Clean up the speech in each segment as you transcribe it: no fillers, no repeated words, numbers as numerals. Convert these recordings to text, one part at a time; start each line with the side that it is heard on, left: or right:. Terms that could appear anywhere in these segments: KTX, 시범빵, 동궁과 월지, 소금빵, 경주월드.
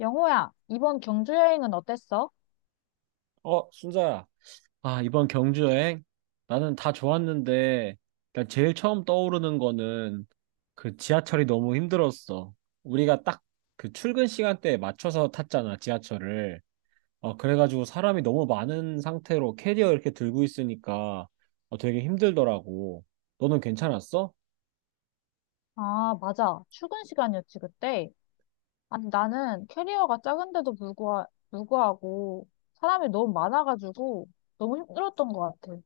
left: 영호야, 이번 경주 여행은 어땠어?
right: 어, 순자야. 아, 이번 경주 여행 나는 다 좋았는데, 그러니까 제일 처음 떠오르는 거는 그 지하철이 너무 힘들었어. 우리가 딱 그 출근 시간대에 맞춰서 탔잖아, 지하철을. 그래가지고 사람이 너무 많은 상태로 캐리어 이렇게 들고 있으니까 되게 힘들더라고. 너는 괜찮았어?
left: 아, 맞아. 출근 시간이었지, 그때. 아니, 나는 캐리어가 작은데도 불구하고 사람이 너무 많아가지고 너무 힘들었던 것 같아.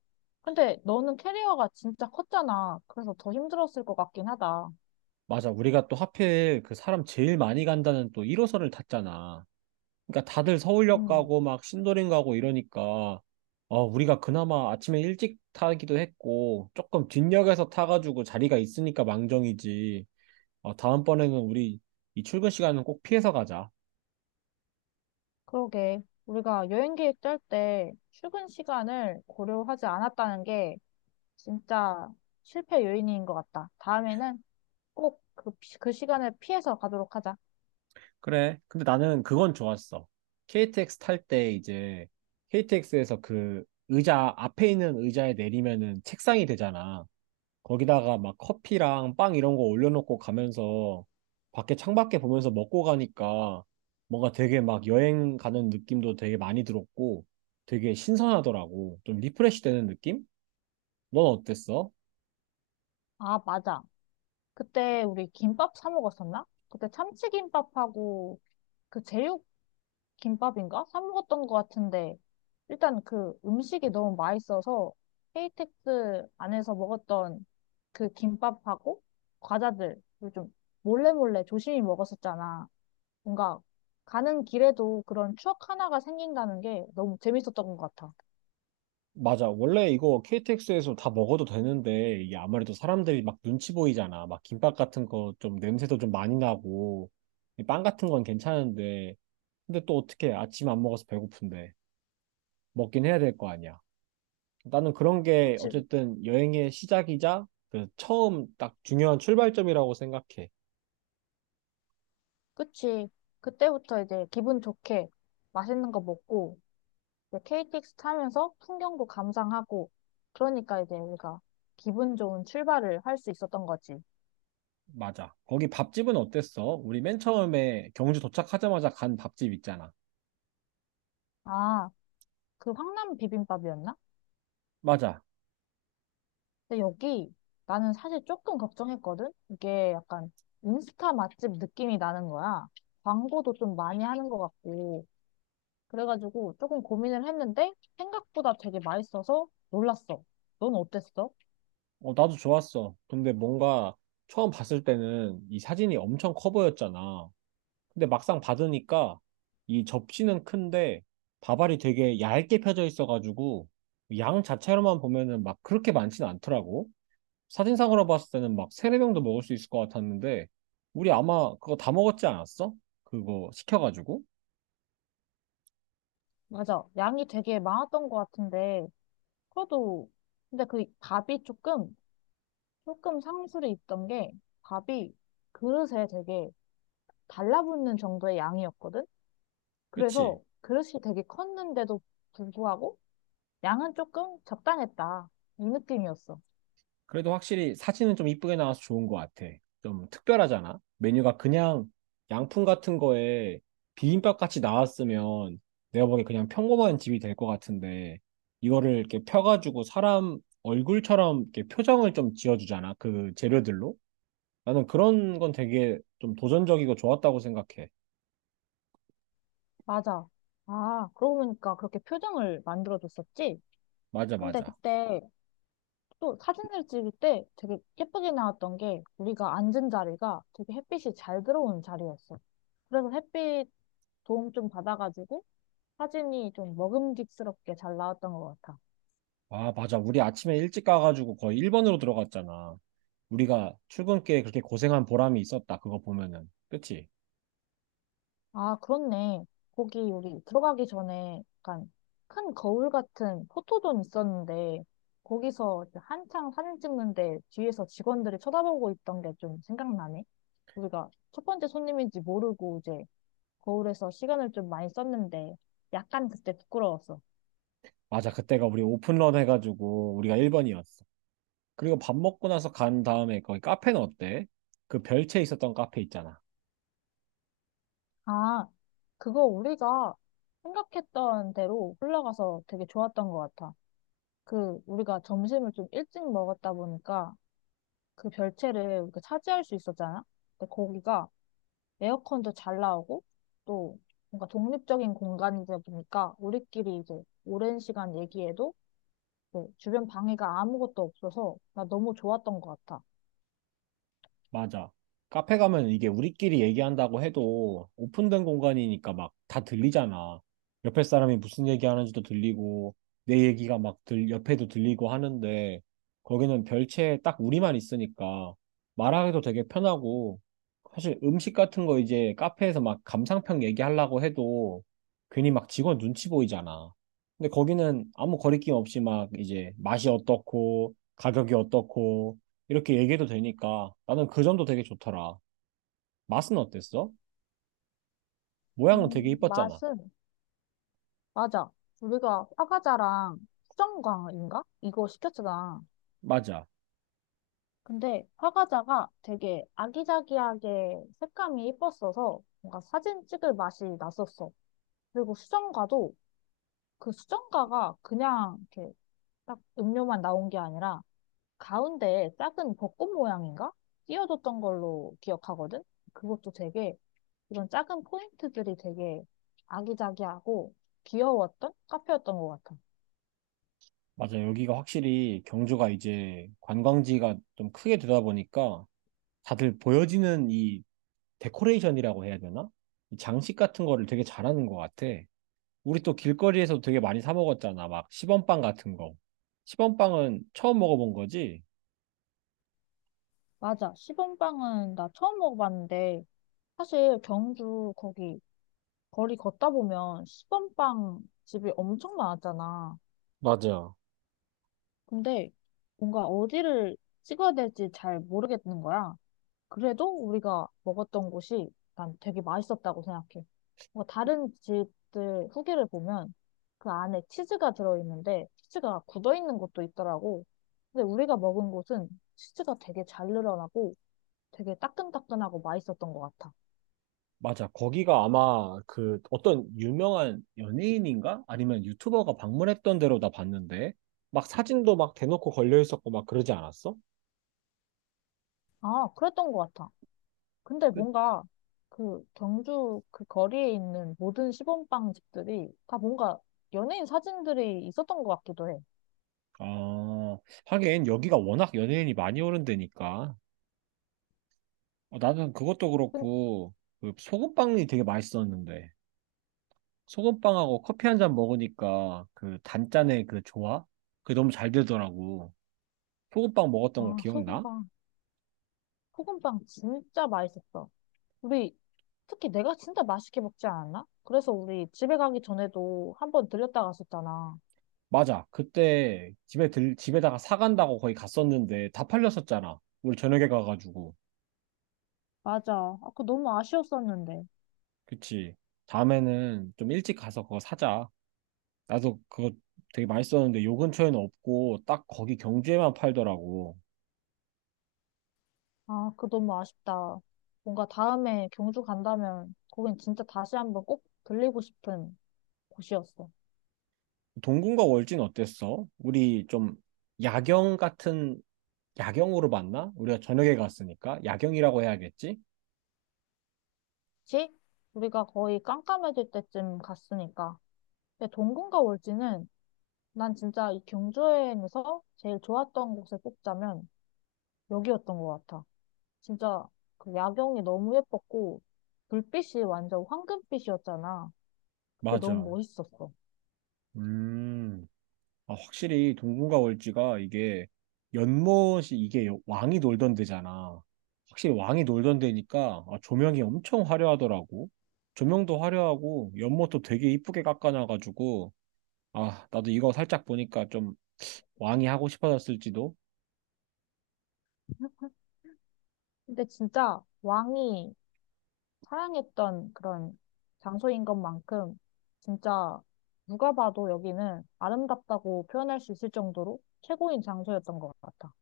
left: 근데 너는 캐리어가 진짜 컸잖아. 그래서 더 힘들었을 것 같긴 하다.
right: 맞아, 우리가 또 하필 그 사람 제일 많이 간다는 또 1호선을 탔잖아. 그러니까 다들 서울역
left: 음,
right: 가고 막 신도림 가고 이러니까 우리가 그나마 아침에 일찍 타기도 했고 조금 뒷역에서 타가지고 자리가 있으니까 망정이지. 다음번에는 우리 이 출근 시간은 꼭 피해서 가자.
left: 그러게. 우리가 여행 계획 짤 때 출근 시간을 고려하지 않았다는 게 진짜 실패 요인인 것 같다. 다음에는 꼭 그 시간을 피해서 가도록 하자.
right: 그래. 근데 나는 그건 좋았어. KTX 탈 때 이제 KTX에서 그 의자 앞에 있는 의자에 내리면은 책상이 되잖아. 거기다가 막 커피랑 빵 이런 거 올려놓고 가면서 밖에 창밖에 보면서 먹고 가니까 뭔가 되게 막 여행 가는 느낌도 되게 많이 들었고 되게 신선하더라고. 좀 리프레시 되는 느낌? 넌 어땠어?
left: 아, 맞아. 그때 우리 김밥 사 먹었었나? 그때 참치김밥하고 그 제육김밥인가? 사 먹었던 것 같은데 일단 그 음식이 너무 맛있어서 KTX 안에서 먹었던 그 김밥하고 과자들을 좀 몰래몰래 조심히 먹었었잖아. 뭔가 가는 길에도 그런 추억 하나가 생긴다는 게 너무 재밌었던 것 같아.
right: 맞아. 원래 이거 KTX에서 다 먹어도 되는데 이게 아무래도 사람들이 막 눈치 보이잖아. 막 김밥 같은 거 좀 냄새도 좀 많이 나고 이빵 같은 건 괜찮은데 근데 또 어떻게 아침 안 먹어서 배고픈데 먹긴 해야 될 거 아니야. 나는 그런 게
left: 그치?
right: 어쨌든 여행의 시작이자 그 처음 딱 중요한 출발점이라고 생각해.
left: 그치? 그때부터 이제 기분 좋게 맛있는 거 먹고 이제 KTX 타면서 풍경도 감상하고, 그러니까 이제 우리가 기분 좋은 출발을 할 수 있었던 거지.
right: 맞아. 거기 밥집은 어땠어? 우리 맨 처음에 경주 도착하자마자 간 밥집 있잖아.
left: 아, 그 황남 비빔밥이었나?
right: 맞아.
left: 근데 여기 나는 사실 조금 걱정했거든? 이게 약간 인스타 맛집 느낌이 나는 거야. 광고도 좀 많이 하는 것 같고. 그래가지고 조금 고민을 했는데 생각보다 되게 맛있어서 놀랐어. 넌 어땠어?
right: 어, 나도 좋았어. 근데 뭔가 처음 봤을 때는 이 사진이 엄청 커 보였잖아. 근데 막상 받으니까 이 접시는 큰데 밥알이 되게 얇게 펴져 있어가지고 양 자체로만 보면은 막 그렇게 많진 않더라고. 사진상으로 봤을 때는 막 세네 병도 먹을 수 있을 것 같았는데 우리 아마 그거 다 먹었지 않았어? 그거 시켜가지고,
left: 맞아. 양이 되게 많았던 것 같은데, 그래도 근데 그 밥이 조금 조금 상술이 있던 게 밥이 그릇에 되게 달라붙는 정도의 양이었거든?
right: 그치?
left: 그래서 그릇이 되게 컸는데도 불구하고 양은 조금 적당했다. 이 느낌이었어.
right: 그래도 확실히 사진은 좀 이쁘게 나와서 좋은 것 같아. 좀 특별하잖아. 메뉴가 그냥 양품 같은 거에 비빔밥 같이 나왔으면 내가 보기엔 그냥 평범한 집이 될 것 같은데 이거를 이렇게 펴가지고 사람 얼굴처럼 이렇게 표정을 좀 지어주잖아. 그 재료들로. 나는 그런 건 되게 좀 도전적이고 좋았다고 생각해.
left: 맞아. 아, 그러고 보니까 그렇게 표정을 만들어줬었지?
right: 맞아,
left: 근데
right: 맞아.
left: 그때 또 사진을 찍을 때 되게 예쁘게 나왔던 게 우리가 앉은 자리가 되게 햇빛이 잘 들어오는 자리였어. 그래서 햇빛 도움 좀 받아가지고 사진이 좀 먹음직스럽게 잘 나왔던 것 같아.
right: 아, 맞아. 우리 아침에 일찍 가가지고 거의 1번으로 들어갔잖아. 우리가 출근길에 그렇게 고생한 보람이 있었다. 그거 보면은. 그치?
left: 아, 그렇네. 거기 우리 들어가기 전에 약간 큰 거울 같은 포토존 있었는데 거기서 이제 한창 사진 찍는데 뒤에서 직원들이 쳐다보고 있던 게 좀 생각나네. 우리가 첫 번째 손님인지 모르고 이제 거울에서 시간을 좀 많이 썼는데 약간 그때 부끄러웠어.
right: 맞아. 그때가 우리 오픈런 해가지고 우리가 1번이었어. 그리고 밥 먹고 나서 간 다음에 거기 카페는 어때? 그 별채 있었던 카페 있잖아.
left: 아, 그거 우리가 생각했던 대로 흘러가서 되게 좋았던 것 같아. 그 우리가 점심을 좀 일찍 먹었다 보니까 그 별채를 이렇게 차지할 수 있었잖아. 근데 거기가 에어컨도 잘 나오고 또 뭔가 독립적인 공간이다 보니까 우리끼리 이제 오랜 시간 얘기해도 이제 주변 방해가 아무것도 없어서 나 너무 좋았던 것 같아.
right: 맞아. 카페 가면 이게 우리끼리 얘기한다고 해도 오픈된 공간이니까 막 다 들리잖아. 옆에 사람이 무슨 얘기하는지도 들리고 내 얘기가 막 옆에도 들리고 하는데 거기는 별채에 딱 우리만 있으니까 말하기도 되게 편하고 사실 음식 같은 거 이제 카페에서 막 감상평 얘기하려고 해도 괜히 막 직원 눈치 보이잖아. 근데 거기는 아무 거리낌 없이 막 이제 맛이 어떻고 가격이 어떻고 이렇게 얘기해도 되니까 나는 그 점도 되게 좋더라. 맛은 어땠어? 모양은 되게 이뻤잖아.
left: 맛은 맞아. 우리가 화과자랑 수정과인가? 이거 시켰잖아.
right: 맞아.
left: 근데 화과자가 되게 아기자기하게 색감이 예뻤어서 뭔가 사진 찍을 맛이 났었어. 그리고 수정과도 그 수정가가 그냥 이렇게 딱 음료만 나온 게 아니라 가운데에 작은 벚꽃 모양인가? 띄워줬던 걸로 기억하거든? 그것도 되게 이런 작은 포인트들이 되게 아기자기하고 귀여웠던 카페였던 것 같아.
right: 맞아. 여기가 확실히 경주가 이제 관광지가 좀 크게 되다 보니까 다들 보여지는 이 데코레이션이라고 해야 되나? 이 장식 같은 거를 되게 잘하는 것 같아. 우리 또 길거리에서 되게 많이 사 먹었잖아. 막 시범빵 같은 거. 시범빵은 처음 먹어본 거지?
left: 맞아. 시범빵은 나 처음 먹어봤는데 사실 경주 거기 거리 걷다 보면 시범빵 집이 엄청 많았잖아.
right: 맞아.
left: 근데 뭔가 어디를 찍어야 될지 잘 모르겠는 거야. 그래도 우리가 먹었던 곳이 난 되게 맛있었다고 생각해. 뭐 다른 집들 후기를 보면 그 안에 치즈가 들어있는데 치즈가 굳어있는 곳도 있더라고. 근데 우리가 먹은 곳은 치즈가 되게 잘 늘어나고 되게 따끈따끈하고 맛있었던 것 같아.
right: 맞아. 거기가 아마 그 어떤 유명한 연예인인가? 아니면 유튜버가 방문했던 데로 나 봤는데, 막 사진도 막 대놓고 걸려 있었고 막 그러지 않았어?
left: 아, 그랬던 것 같아. 근데
right: 그,
left: 뭔가 그 경주 그 거리에 있는 모든 시범빵 집들이 다 뭔가 연예인 사진들이 있었던 것 같기도 해.
right: 아, 하긴 여기가 워낙 연예인이 많이 오는 데니까. 나는 그것도
left: 근-
right: 그렇고, 그 소금빵이 되게 맛있었는데, 소금빵하고 커피 한 잔 먹으니까 그 단짠의 그 조화? 그게 너무 잘 되더라고. 소금빵 먹었던 거
left: 아,
right: 기억나?
left: 소금빵. 소금빵 진짜 맛있었어. 우리 특히 내가 진짜 맛있게 먹지 않았나? 그래서 우리 집에 가기 전에도 한번 들렸다 갔었잖아.
right: 맞아. 그때 집에 집에다가 사간다고 거의 갔었는데 다 팔렸었잖아. 우리 저녁에 가가지고.
left: 맞아. 아, 그거 너무 아쉬웠었는데.
right: 그치. 다음에는 좀 일찍 가서 그거 사자. 나도 그거 되게 맛있었는데 요 근처에는 없고 딱 거기 경주에만 팔더라고.
left: 아, 그거 너무 아쉽다. 뭔가 다음에 경주 간다면 거긴 진짜 다시 한번 꼭 들리고 싶은 곳이었어.
right: 동궁과 월진 어땠어? 우리 좀 야경 같은, 야경으로 봤나? 우리가 저녁에 갔으니까. 야경이라고 해야겠지?
left: 그치? 우리가 거의 깜깜해질 때쯤 갔으니까. 근데 동궁과 월지는 난 진짜 이 경주 여행에서 제일 좋았던 곳을 꼽자면 여기였던 것 같아. 진짜 그 야경이 너무 예뻤고 불빛이 완전 황금빛이었잖아. 그게 너무
right: 맞아.
left: 멋있었어.
right: 음. 아, 확실히 동궁과 월지가 이게 연못이 이게 왕이 놀던 데잖아. 확실히 왕이 놀던 데니까 아, 조명이 엄청 화려하더라고. 조명도 화려하고 연못도 되게 이쁘게 깎아놔가지고 아 나도 이거 살짝 보니까 좀 왕이 하고 싶어졌을지도.
left: 근데 진짜 왕이 사랑했던 그런 장소인 것만큼 진짜 누가 봐도 여기는 아름답다고 표현할 수 있을 정도로 최고인 장소였던 것 같아.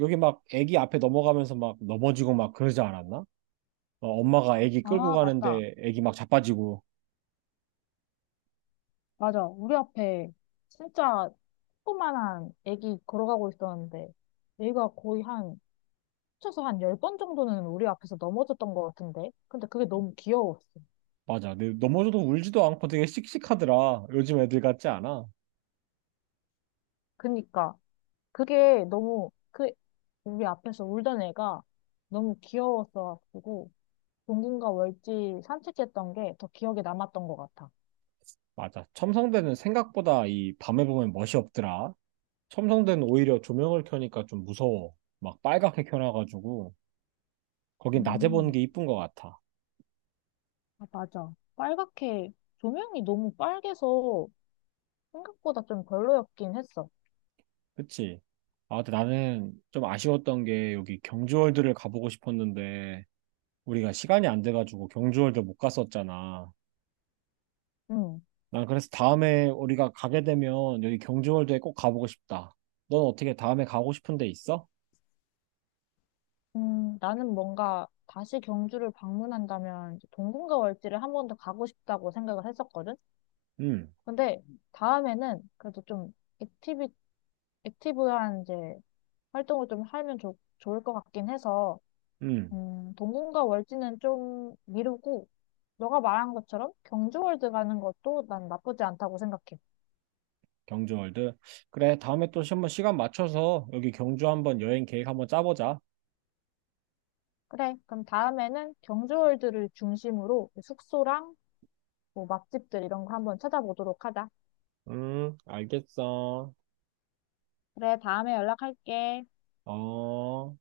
right: 여기 막 애기 앞에 넘어가면서 막 넘어지고 막 그러지 않았나? 엄마가 애기 끌고
left: 아, 맞다.
right: 가는데 애기 막 자빠지고
left: 맞아. 우리 앞에 진짜 조그만한 애기 걸어가고 있었는데 얘가 거의 한 합쳐서 한 10번 정도는 우리 앞에서 넘어졌던 것 같은데. 근데 그게 너무 귀여웠어.
right: 맞아. 근데 넘어져도 울지도 않고 되게 씩씩하더라. 요즘 애들 같지 않아?
left: 그니까. 그게 너무, 그, 우리 앞에서 울던 애가 너무 귀여웠어가지고, 동궁과 월지 산책했던 게 더 기억에 남았던 것 같아.
right: 맞아. 첨성대는 생각보다 이 밤에 보면 멋이 없더라. 첨성대는 오히려 조명을 켜니까 좀 무서워. 막 빨갛게 켜놔가지고 거긴 낮에 보는
left: 음,
right: 게 이쁜 것 같아.
left: 아, 맞아. 빨갛게, 조명이 너무 빨개서 생각보다 좀 별로였긴 했어.
right: 그치? 아, 근데 나는 좀 아쉬웠던 게 여기 경주월드를 가보고 싶었는데 우리가 시간이 안 돼가지고 경주월드 못 갔었잖아.
left: 음
right: 난 그래서 다음에 우리가 가게 되면 여기 경주월드에 꼭 가보고 싶다. 넌 어떻게 다음에 가고 싶은 데 있어?
left: 나는 뭔가 다시 경주를 방문한다면 이제 동궁과 월지를 한 번 더 가고 싶다고 생각을 했었거든?
right: 응,
left: 근데 다음에는 그래도 좀 액티비, 액티브한 이제 활동을 좀 하면 좋을 것 같긴 해서,
right: 응.
left: 동궁과 월지는 좀 미루고, 너가 말한 것처럼 경주월드 가는 것도 난 나쁘지 않다고 생각해.
right: 경주월드. 그래, 다음에 또 한번 시간 맞춰서 여기 경주 한번 여행 계획 한번 짜보자.
left: 그래, 그럼 다음에는 경주월드를 중심으로 숙소랑 뭐 맛집들 이런 거 한번 찾아보도록 하자.
right: 알겠어.
left: 그래, 다음에 연락할게.
right: 어.